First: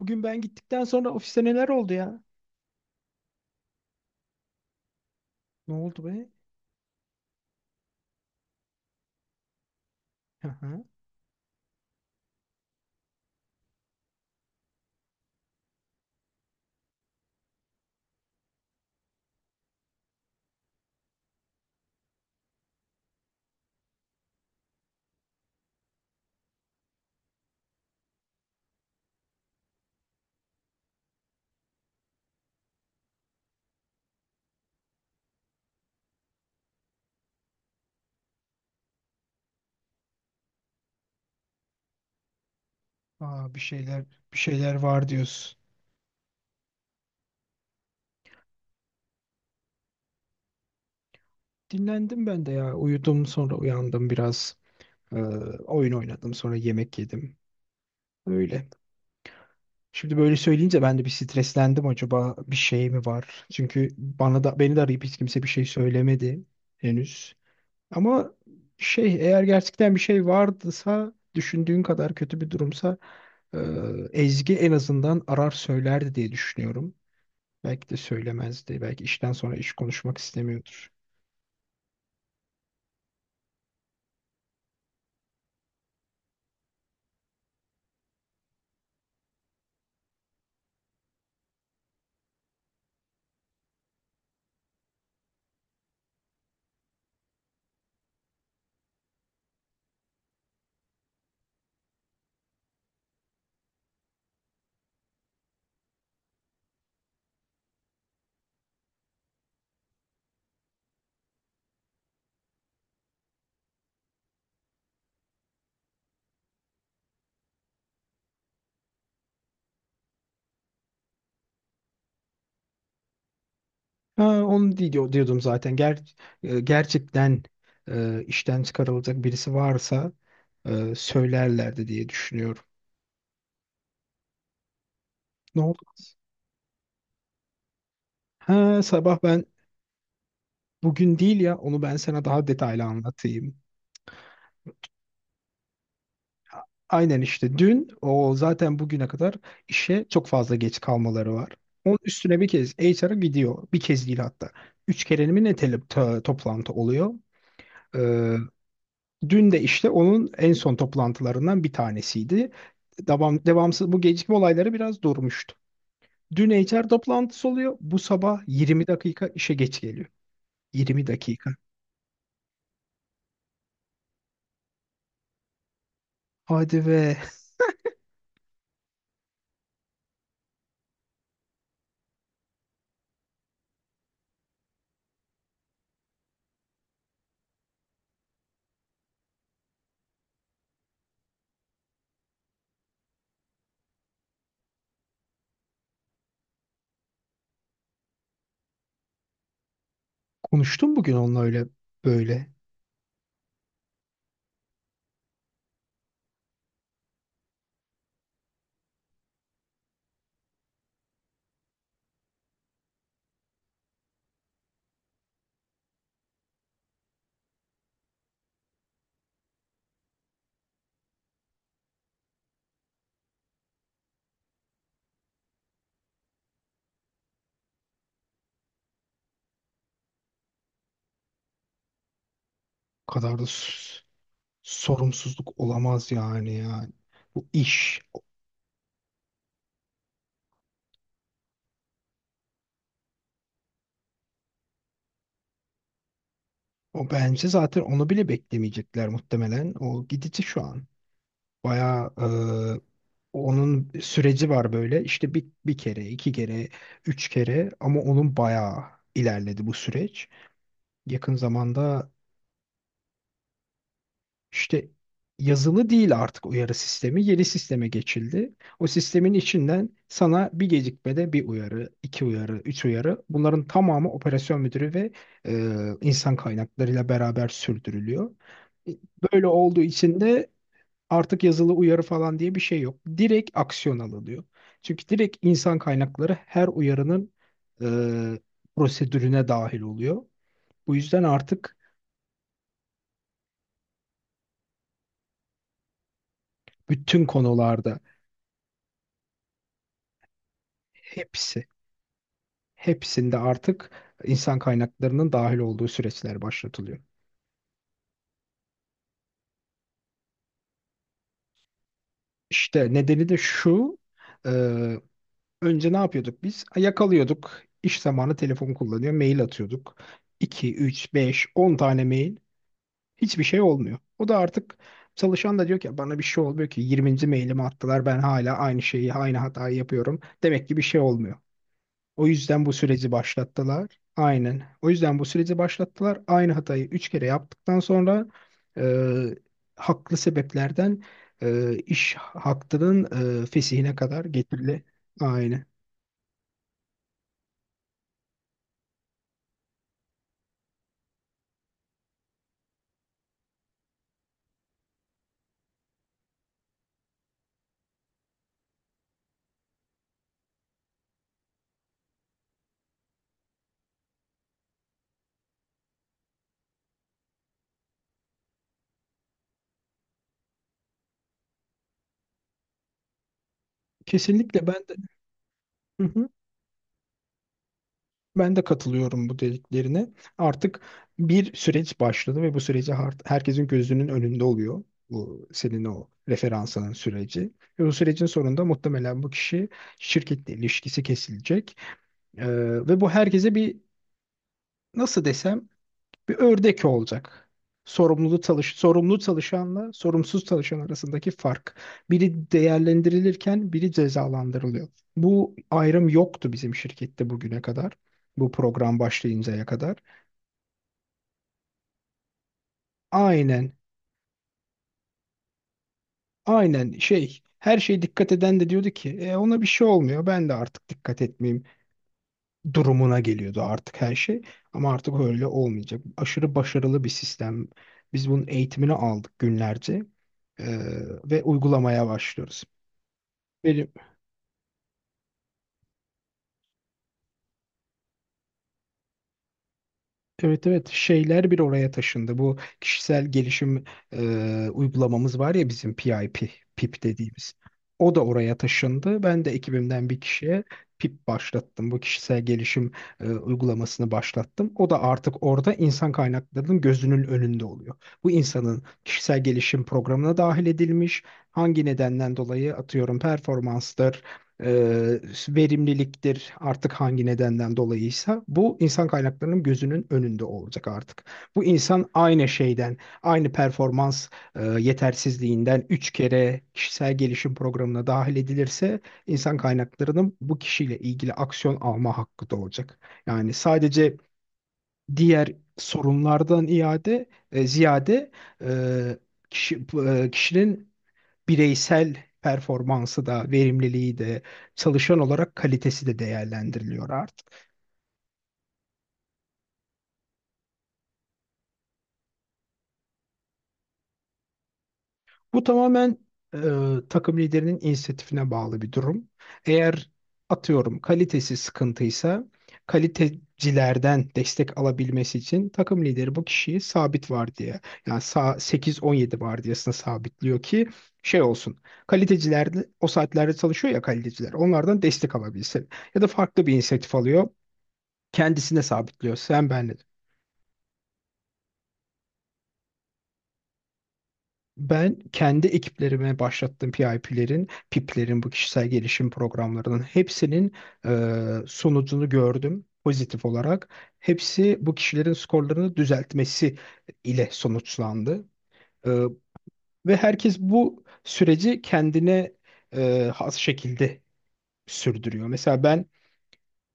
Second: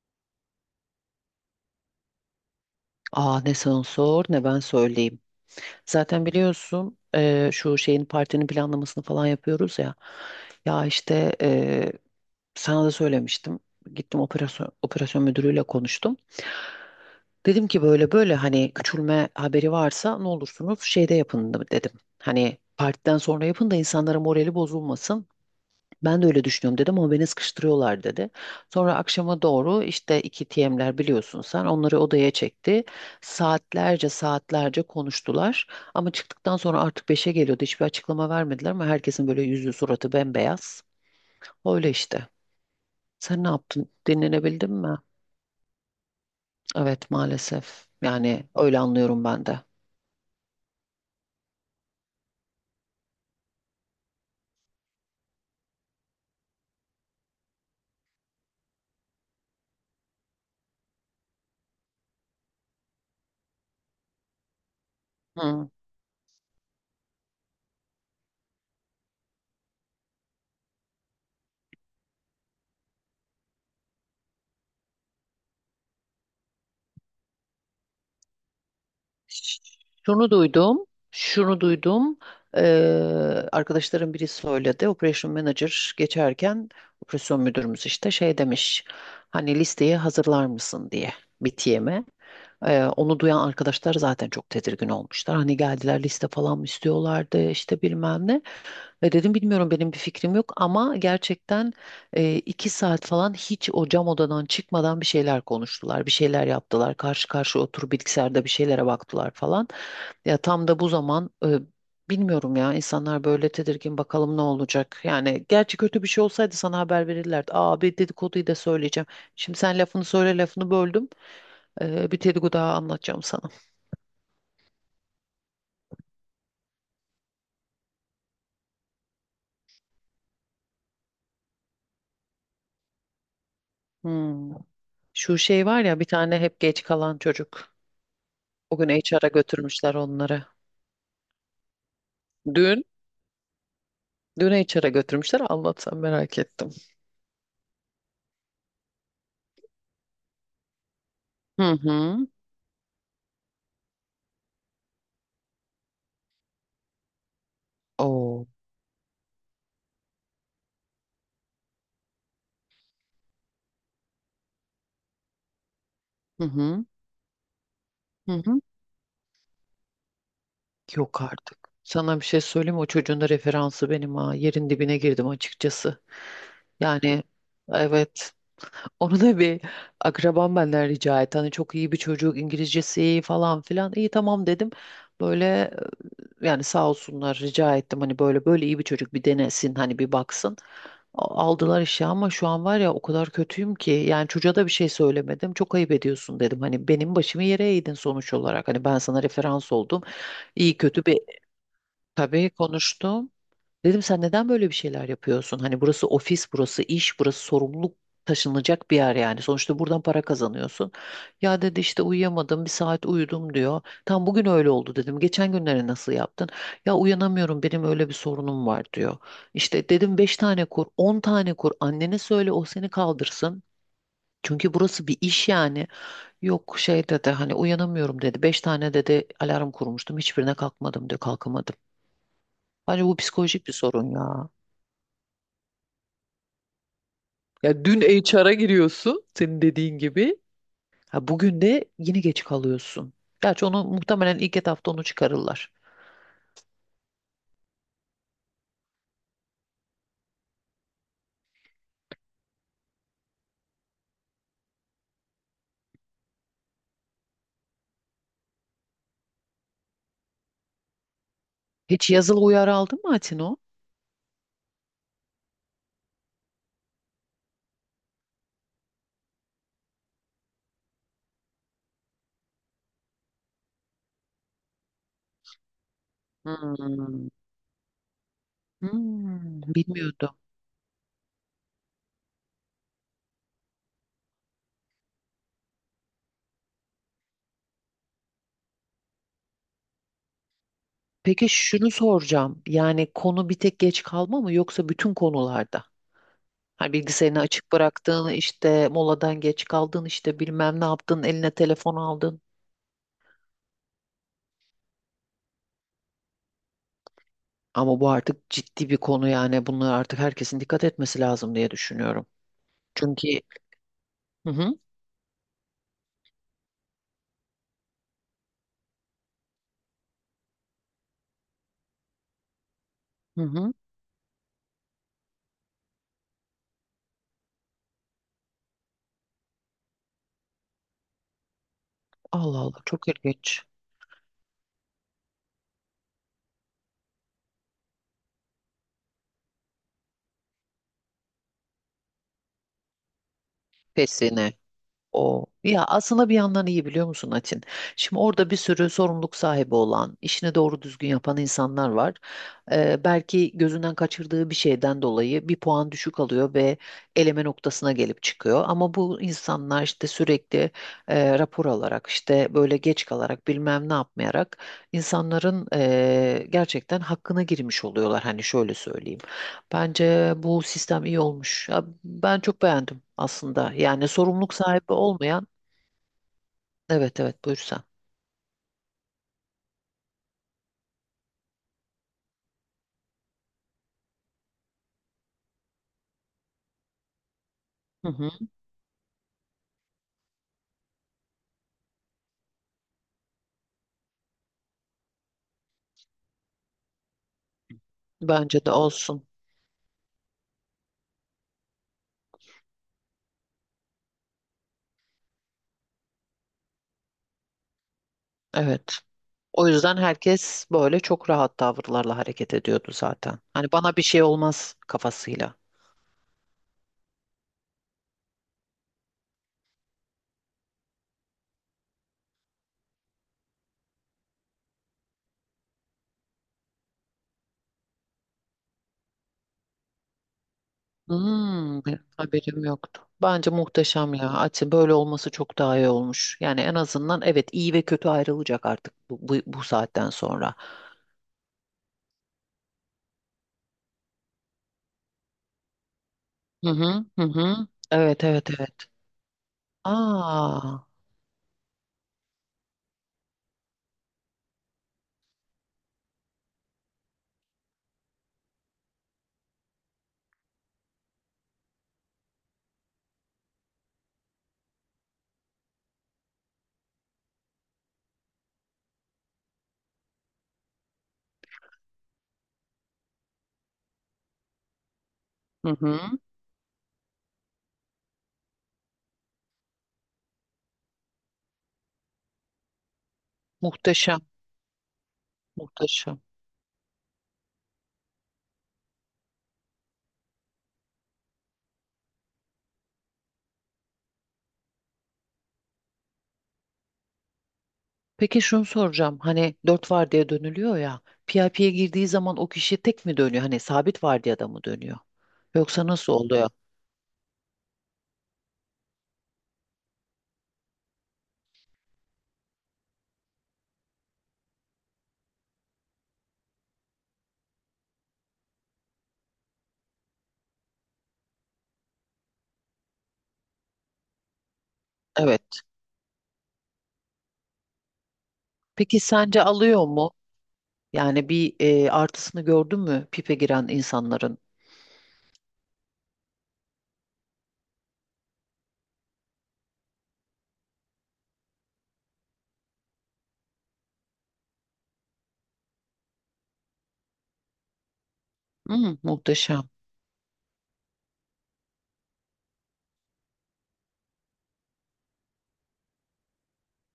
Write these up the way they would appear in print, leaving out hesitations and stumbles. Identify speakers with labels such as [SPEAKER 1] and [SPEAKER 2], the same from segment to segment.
[SPEAKER 1] Bugün ben gittikten sonra ofiste neler oldu ya?
[SPEAKER 2] Aa ne sen sor ne ben söyleyeyim.
[SPEAKER 1] Ne oldu
[SPEAKER 2] Zaten
[SPEAKER 1] be?
[SPEAKER 2] biliyorsun şu şeyin partinin planlamasını falan yapıyoruz ya.
[SPEAKER 1] Hı hı.
[SPEAKER 2] Ya işte sana da söylemiştim. Gittim operasyon müdürüyle konuştum. Dedim ki böyle böyle hani küçülme haberi varsa ne olursunuz şeyde yapın da- dedim. Hani partiden sonra yapın da insanların morali bozulmasın. Ben de öyle düşünüyorum dedim ama beni sıkıştırıyorlar dedi. Sonra akşama doğru işte iki TM'ler biliyorsun sen onları odaya çekti. Saatlerce saatlerce konuştular. Ama çıktıktan sonra artık 5'e geliyordu. Hiçbir açıklama vermediler ama herkesin böyle yüzü suratı bembeyaz. Öyle işte. Sen ne
[SPEAKER 1] Aa, bir
[SPEAKER 2] yaptın?
[SPEAKER 1] şeyler bir
[SPEAKER 2] Dinlenebildin
[SPEAKER 1] şeyler
[SPEAKER 2] mi?
[SPEAKER 1] var diyorsun.
[SPEAKER 2] Evet maalesef. Yani öyle anlıyorum ben de.
[SPEAKER 1] Dinlendim ben de ya. Uyudum sonra uyandım biraz. Ee, oyun oynadım sonra yemek yedim. Öyle. Şimdi böyle söyleyince ben de bir streslendim, acaba bir şey mi var? Çünkü bana da beni de arayıp hiç kimse bir şey
[SPEAKER 2] Hı.
[SPEAKER 1] söylemedi henüz. Ama şey, eğer gerçekten bir şey vardıysa, düşündüğün kadar kötü bir durumsa, ee, Ezgi en azından arar söylerdi diye düşünüyorum. Belki de söylemezdi. Belki işten sonra iş konuşmak
[SPEAKER 2] Şunu duydum,
[SPEAKER 1] istemiyordur.
[SPEAKER 2] şunu duydum. Arkadaşlarım biri söyledi. Operation Manager geçerken operasyon müdürümüz işte şey demiş. Hani listeyi hazırlar mısın diye BTM'e. Onu duyan arkadaşlar zaten çok tedirgin olmuşlar. Hani geldiler liste falan mı istiyorlardı işte bilmem ne. Ve dedim bilmiyorum benim bir fikrim yok ama gerçekten 2 saat falan hiç o cam odadan çıkmadan bir şeyler konuştular. Bir şeyler yaptılar. Karşı karşıya oturup bilgisayarda bir şeylere baktılar falan. Ya tam da bu zaman bilmiyorum ya insanlar böyle tedirgin bakalım ne olacak. Yani gerçi kötü bir şey olsaydı sana haber verirlerdi. Aa bir dedikoduyu da söyleyeceğim. Şimdi sen lafını söyle lafını böldüm. Bir dedikodu daha anlatacağım sana.
[SPEAKER 1] Ha, onu diyordum zaten. Gerçekten işten çıkarılacak birisi varsa söylerlerdi diye düşünüyorum.
[SPEAKER 2] Hmm. Şu
[SPEAKER 1] Ne
[SPEAKER 2] şey var
[SPEAKER 1] oldu?
[SPEAKER 2] ya bir tane hep geç kalan çocuk. O
[SPEAKER 1] Ha,
[SPEAKER 2] gün
[SPEAKER 1] sabah
[SPEAKER 2] HR'a
[SPEAKER 1] ben
[SPEAKER 2] götürmüşler onları.
[SPEAKER 1] bugün değil ya, onu ben sana daha detaylı
[SPEAKER 2] Dün,
[SPEAKER 1] anlatayım.
[SPEAKER 2] dün HR'a götürmüşler. Anlatsam merak ettim.
[SPEAKER 1] Aynen işte dün o zaten bugüne kadar işe çok fazla geç kalmaları var.
[SPEAKER 2] Hı
[SPEAKER 1] Onun
[SPEAKER 2] hı.
[SPEAKER 1] üstüne bir kez HR'a gidiyor. Bir kez değil hatta. Üç kere mi ne toplantı oluyor?
[SPEAKER 2] Oo.
[SPEAKER 1] Dün de işte onun en son toplantılarından bir tanesiydi. Devam, devamsız bu gecikme olayları biraz durmuştu.
[SPEAKER 2] Hı
[SPEAKER 1] Dün
[SPEAKER 2] hı.
[SPEAKER 1] HR toplantısı oluyor. Bu
[SPEAKER 2] Hı
[SPEAKER 1] sabah
[SPEAKER 2] hı.
[SPEAKER 1] 20 dakika işe geç geliyor. 20
[SPEAKER 2] Yok
[SPEAKER 1] dakika.
[SPEAKER 2] artık. Sana bir şey söyleyeyim mi? O çocuğun da referansı benim ha. Yerin dibine girdim açıkçası.
[SPEAKER 1] Hadi ve
[SPEAKER 2] Yani evet. Onu da bir akrabam benden rica etti. Hani çok iyi bir çocuk İngilizcesi iyi falan filan. İyi tamam dedim. Böyle yani sağ olsunlar rica ettim hani böyle böyle iyi bir çocuk bir denesin hani bir baksın. A- Aldılar işe ama şu an var ya o kadar kötüyüm ki yani çocuğa da bir şey söylemedim. Çok ayıp ediyorsun dedim. Hani benim başımı yere eğdin sonuç olarak. Hani ben sana referans oldum. İyi
[SPEAKER 1] konuştum
[SPEAKER 2] kötü
[SPEAKER 1] bugün
[SPEAKER 2] bir
[SPEAKER 1] onunla öyle böyle.
[SPEAKER 2] tabii konuştum. Dedim sen neden böyle bir şeyler yapıyorsun? Hani burası ofis, burası iş, burası sorumluluk taşınacak bir yer yani. Sonuçta buradan para kazanıyorsun. Ya dedi işte uyuyamadım, bir saat uyudum diyor. Tam bugün öyle oldu dedim. Geçen günleri nasıl yaptın? Ya uyanamıyorum, benim öyle bir sorunum var diyor. İşte dedim beş tane kur, 10 tane kur. Annene söyle o seni kaldırsın. Çünkü burası bir iş yani. Yok şey dedi hani uyanamıyorum dedi. Beş tane dedi alarm kurmuştum. Hiçbirine kalkmadım diyor kalkamadım. Bence
[SPEAKER 1] Bu
[SPEAKER 2] bu
[SPEAKER 1] kadar da
[SPEAKER 2] psikolojik bir sorun ya.
[SPEAKER 1] sorumsuzluk olamaz yani. Bu
[SPEAKER 2] Ya dün
[SPEAKER 1] iş.
[SPEAKER 2] HR'a giriyorsun senin dediğin gibi. Ha bugün de yine geç kalıyorsun. Gerçi onu muhtemelen ilk etapta onu çıkarırlar.
[SPEAKER 1] O bence zaten onu bile beklemeyecekler muhtemelen. O gidici şu an. Bayağı, e, onun süreci var böyle. İşte bir kere, iki kere, üç kere, ama onun bayağı ilerledi bu süreç. Yakın zamanda
[SPEAKER 2] Hiç yazılı uyarı aldın mı Atino?
[SPEAKER 1] işte yazılı değil artık uyarı sistemi, yeni sisteme geçildi. O sistemin içinden sana bir gecikmede bir uyarı, iki uyarı, üç uyarı. Bunların tamamı operasyon müdürü ve insan kaynaklarıyla
[SPEAKER 2] Hmm.
[SPEAKER 1] beraber sürdürülüyor. Böyle olduğu için
[SPEAKER 2] Bilmiyordum.
[SPEAKER 1] de artık yazılı uyarı falan diye bir şey yok. Direkt aksiyon alınıyor. Çünkü direkt insan kaynakları her uyarının e, prosedürüne dahil oluyor. Bu yüzden
[SPEAKER 2] Peki
[SPEAKER 1] artık
[SPEAKER 2] şunu soracağım. Yani konu bir tek geç kalma mı yoksa bütün konularda? Hani
[SPEAKER 1] bütün
[SPEAKER 2] bilgisayarını açık
[SPEAKER 1] konularda
[SPEAKER 2] bıraktığın, işte moladan geç kaldın, işte bilmem ne yaptın, eline
[SPEAKER 1] hepsi,
[SPEAKER 2] telefon aldın.
[SPEAKER 1] hepsinde artık insan kaynaklarının dahil olduğu süreçler başlatılıyor.
[SPEAKER 2] Ama bu artık ciddi bir konu yani. Bunlara artık herkesin dikkat etmesi lazım diye düşünüyorum.
[SPEAKER 1] İşte nedeni
[SPEAKER 2] Çünkü.
[SPEAKER 1] de şu: e,
[SPEAKER 2] Hı hı,
[SPEAKER 1] önce ne yapıyorduk biz? Yakalıyorduk, İş zamanı telefon kullanıyor, mail atıyorduk. iki, 3, 5, 10 tane mail.
[SPEAKER 2] hı
[SPEAKER 1] Hiçbir şey
[SPEAKER 2] hı.
[SPEAKER 1] olmuyor. O da artık, çalışan da diyor ki bana bir şey olmuyor ki, 20. mailimi attılar, ben hala aynı şeyi, aynı hatayı yapıyorum. Demek ki bir şey olmuyor. O
[SPEAKER 2] Allah
[SPEAKER 1] yüzden bu
[SPEAKER 2] Allah çok
[SPEAKER 1] süreci
[SPEAKER 2] ilginç.
[SPEAKER 1] başlattılar. Aynen. O yüzden bu süreci başlattılar. Aynı hatayı 3 kere yaptıktan sonra e, haklı sebeplerden iş hakkının fesihine kadar
[SPEAKER 2] Pesine.
[SPEAKER 1] getirildi.
[SPEAKER 2] O
[SPEAKER 1] Aynen.
[SPEAKER 2] ya aslında bir yandan iyi biliyor musun Atin? Şimdi orada bir sürü sorumluluk sahibi olan, işini doğru düzgün yapan insanlar var. Belki gözünden kaçırdığı bir şeyden dolayı bir puan düşük alıyor ve eleme noktasına gelip çıkıyor. Ama bu insanlar işte sürekli rapor alarak işte böyle geç kalarak bilmem ne yapmayarak insanların gerçekten hakkına girmiş oluyorlar. Hani şöyle söyleyeyim. Bence bu sistem iyi olmuş. Ya ben çok beğendim aslında. Yani sorumluluk
[SPEAKER 1] Kesinlikle ben
[SPEAKER 2] sahibi
[SPEAKER 1] de.
[SPEAKER 2] olmayan, evet evet buyur sen.
[SPEAKER 1] Ben de katılıyorum bu dediklerine. Artık bir süreç başladı ve bu süreci herkesin gözünün önünde oluyor. Bu senin o referansının süreci. Ve bu
[SPEAKER 2] Hı
[SPEAKER 1] sürecin
[SPEAKER 2] hı.
[SPEAKER 1] sonunda muhtemelen bu kişi şirketle ilişkisi kesilecek. Ee, ve bu herkese bir, nasıl desem, bir ördek olacak. Sorumlulu
[SPEAKER 2] Bence de
[SPEAKER 1] çalış, sorumlu
[SPEAKER 2] olsun.
[SPEAKER 1] çalışanla sorumsuz çalışan arasındaki fark. Biri değerlendirilirken biri cezalandırılıyor. Bu ayrım yoktu bizim şirkette bugüne kadar. Bu program
[SPEAKER 2] Evet.
[SPEAKER 1] başlayıncaya
[SPEAKER 2] O
[SPEAKER 1] kadar.
[SPEAKER 2] yüzden herkes böyle çok rahat tavırlarla hareket ediyordu zaten.
[SPEAKER 1] Aynen,
[SPEAKER 2] Hani bana bir şey olmaz kafasıyla.
[SPEAKER 1] aynen şey, her şeye dikkat eden de diyordu ki, "E, ona bir şey olmuyor. Ben de artık dikkat etmeyeyim." durumuna geliyordu artık her şey. Ama artık öyle olmayacak. Aşırı başarılı bir sistem. Biz bunun eğitimini aldık günlerce. Ee, ve
[SPEAKER 2] Hmm,
[SPEAKER 1] uygulamaya başlıyoruz.
[SPEAKER 2] haberim yoktu. Bence
[SPEAKER 1] Benim
[SPEAKER 2] muhteşem ya. Açı böyle olması çok daha iyi olmuş. Yani en azından evet iyi ve kötü ayrılacak artık bu saatten sonra.
[SPEAKER 1] Evet, evet, şeyler bir oraya taşındı. Bu kişisel gelişim uygulamamız var ya bizim, PIP,
[SPEAKER 2] Hı
[SPEAKER 1] PIP
[SPEAKER 2] hı hı
[SPEAKER 1] dediğimiz.
[SPEAKER 2] hı.
[SPEAKER 1] O da
[SPEAKER 2] Evet evet
[SPEAKER 1] oraya
[SPEAKER 2] evet.
[SPEAKER 1] taşındı. Ben de ekibimden bir kişiye
[SPEAKER 2] Aa.
[SPEAKER 1] PIP başlattım. Bu kişisel gelişim uygulamasını başlattım. O da artık orada insan kaynaklarının gözünün önünde oluyor. Bu insanın kişisel gelişim programına dahil edilmiş. Hangi nedenden dolayı, atıyorum, performanstır, e, verimliliktir, artık hangi nedenden dolayıysa bu insan kaynaklarının gözünün önünde olacak artık. Bu insan aynı şeyden, aynı performans
[SPEAKER 2] Hı
[SPEAKER 1] yetersizliğinden
[SPEAKER 2] hı.
[SPEAKER 1] 3 kere kişisel gelişim programına dahil edilirse insan kaynaklarının bu kişiyle ilgili aksiyon alma hakkı da olacak. Yani sadece
[SPEAKER 2] Muhteşem,
[SPEAKER 1] diğer
[SPEAKER 2] muhteşem.
[SPEAKER 1] sorunlardan ziyade, e, kişinin bireysel performansı da, verimliliği de, çalışan olarak kalitesi de değerlendiriliyor artık.
[SPEAKER 2] Peki şunu soracağım. Hani dört vardiya dönülüyor ya. PIP'ye girdiği zaman o kişi tek mi dönüyor? Hani sabit vardiyada mı dönüyor?
[SPEAKER 1] Bu
[SPEAKER 2] Yoksa nasıl
[SPEAKER 1] tamamen
[SPEAKER 2] oluyor?
[SPEAKER 1] e, takım liderinin inisiyatifine bağlı bir durum. Eğer, atıyorum, kalitesi sıkıntıysa, kalitecilerden destek alabilmesi için takım lideri bu kişiyi sabit vardiya, yani 8-17 vardiyasına sabitliyor ki şey olsun. Kaliteciler de o saatlerde çalışıyor ya, kaliteciler onlardan destek
[SPEAKER 2] Evet.
[SPEAKER 1] alabilsin. Ya da farklı bir inisiyatif alıyor, kendisine
[SPEAKER 2] Peki
[SPEAKER 1] sabitliyor.
[SPEAKER 2] sence
[SPEAKER 1] Sen
[SPEAKER 2] alıyor
[SPEAKER 1] ben
[SPEAKER 2] mu? Yani bir artısını gördün mü pipe giren insanların?
[SPEAKER 1] Ben kendi ekiplerime başlattığım PIP'lerin bu kişisel gelişim programlarının hepsinin sonucunu gördüm pozitif olarak. Hepsi bu kişilerin skorlarını düzeltmesi ile sonuçlandı. E,
[SPEAKER 2] Muhteşem.
[SPEAKER 1] ve herkes bu süreci kendine has şekilde sürdürüyor. Mesela ben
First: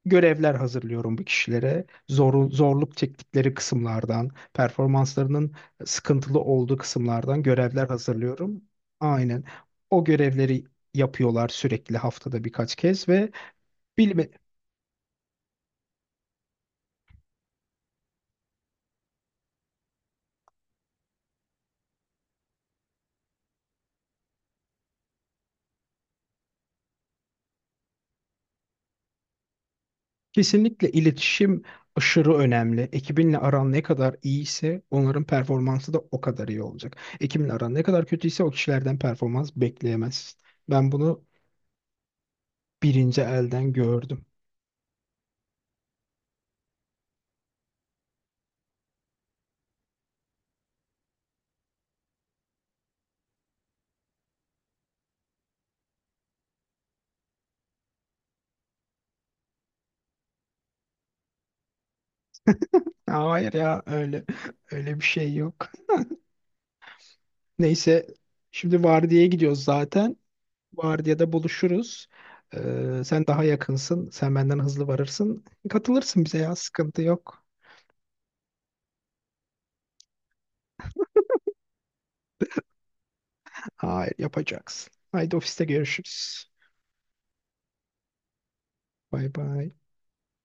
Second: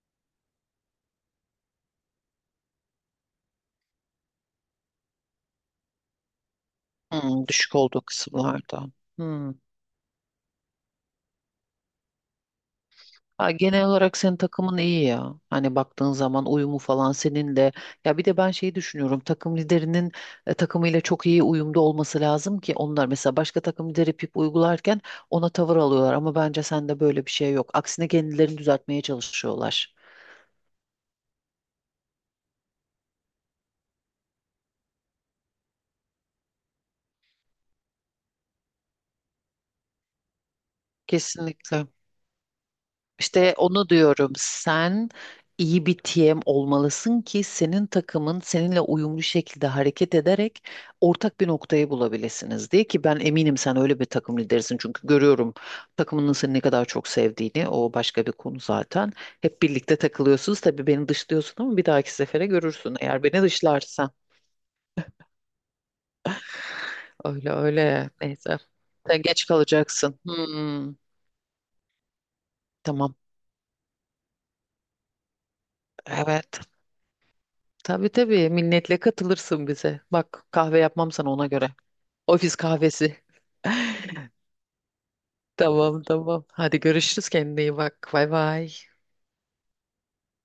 [SPEAKER 1] görevler hazırlıyorum bu kişilere. Zorluk çektikleri kısımlardan, performanslarının sıkıntılı olduğu kısımlardan
[SPEAKER 2] Düşük
[SPEAKER 1] görevler
[SPEAKER 2] olduğu
[SPEAKER 1] hazırlıyorum.
[SPEAKER 2] kısımlarda.
[SPEAKER 1] Aynen.
[SPEAKER 2] Hmm.
[SPEAKER 1] O görevleri yapıyorlar sürekli, haftada birkaç kez ve
[SPEAKER 2] Ha, genel olarak
[SPEAKER 1] bilme,
[SPEAKER 2] senin takımın iyi ya. Hani baktığın zaman uyumu falan seninle. Ya bir de ben şeyi düşünüyorum. Takım liderinin takımıyla çok iyi uyumda olması lazım ki onlar mesela başka takım lideri pip uygularken ona tavır alıyorlar. Ama bence sende böyle bir şey yok. Aksine kendilerini düzeltmeye çalışıyorlar.
[SPEAKER 1] kesinlikle iletişim aşırı önemli. Ekibinle aran ne kadar iyiyse onların performansı da o kadar iyi olacak. Ekibinle aran ne kadar kötüyse o kişilerden performans bekleyemezsin. Ben bunu
[SPEAKER 2] Kesinlikle.
[SPEAKER 1] birinci
[SPEAKER 2] İşte
[SPEAKER 1] elden
[SPEAKER 2] onu
[SPEAKER 1] gördüm.
[SPEAKER 2] diyorum. Sen iyi bir TM olmalısın ki senin takımın seninle uyumlu şekilde hareket ederek ortak bir noktayı bulabilirsiniz diye ki ben eminim sen öyle bir takım liderisin çünkü görüyorum takımının seni ne kadar çok sevdiğini o başka bir konu zaten. Hep birlikte takılıyorsunuz tabii beni dışlıyorsun ama bir dahaki sefere görürsün eğer beni
[SPEAKER 1] Hayır ya,
[SPEAKER 2] dışlarsan.
[SPEAKER 1] öyle bir şey yok.
[SPEAKER 2] Öyle
[SPEAKER 1] Neyse,
[SPEAKER 2] öyle neyse.
[SPEAKER 1] şimdi
[SPEAKER 2] Sen
[SPEAKER 1] vardiyaya
[SPEAKER 2] geç
[SPEAKER 1] gidiyoruz zaten.
[SPEAKER 2] kalacaksın.
[SPEAKER 1] Vardiyada buluşuruz.
[SPEAKER 2] Tamam.
[SPEAKER 1] Sen daha yakınsın. Sen benden hızlı varırsın. Katılırsın bize ya,
[SPEAKER 2] Evet.
[SPEAKER 1] sıkıntı yok.
[SPEAKER 2] Tabii tabii minnetle katılırsın bize. Bak kahve yapmam sana ona göre. Ofis kahvesi.
[SPEAKER 1] Hayır, yapacaksın. Haydi, ofiste
[SPEAKER 2] Tamam
[SPEAKER 1] görüşürüz.
[SPEAKER 2] tamam. Hadi görüşürüz kendine iyi bak. Bay bay.
[SPEAKER 1] Bay bay.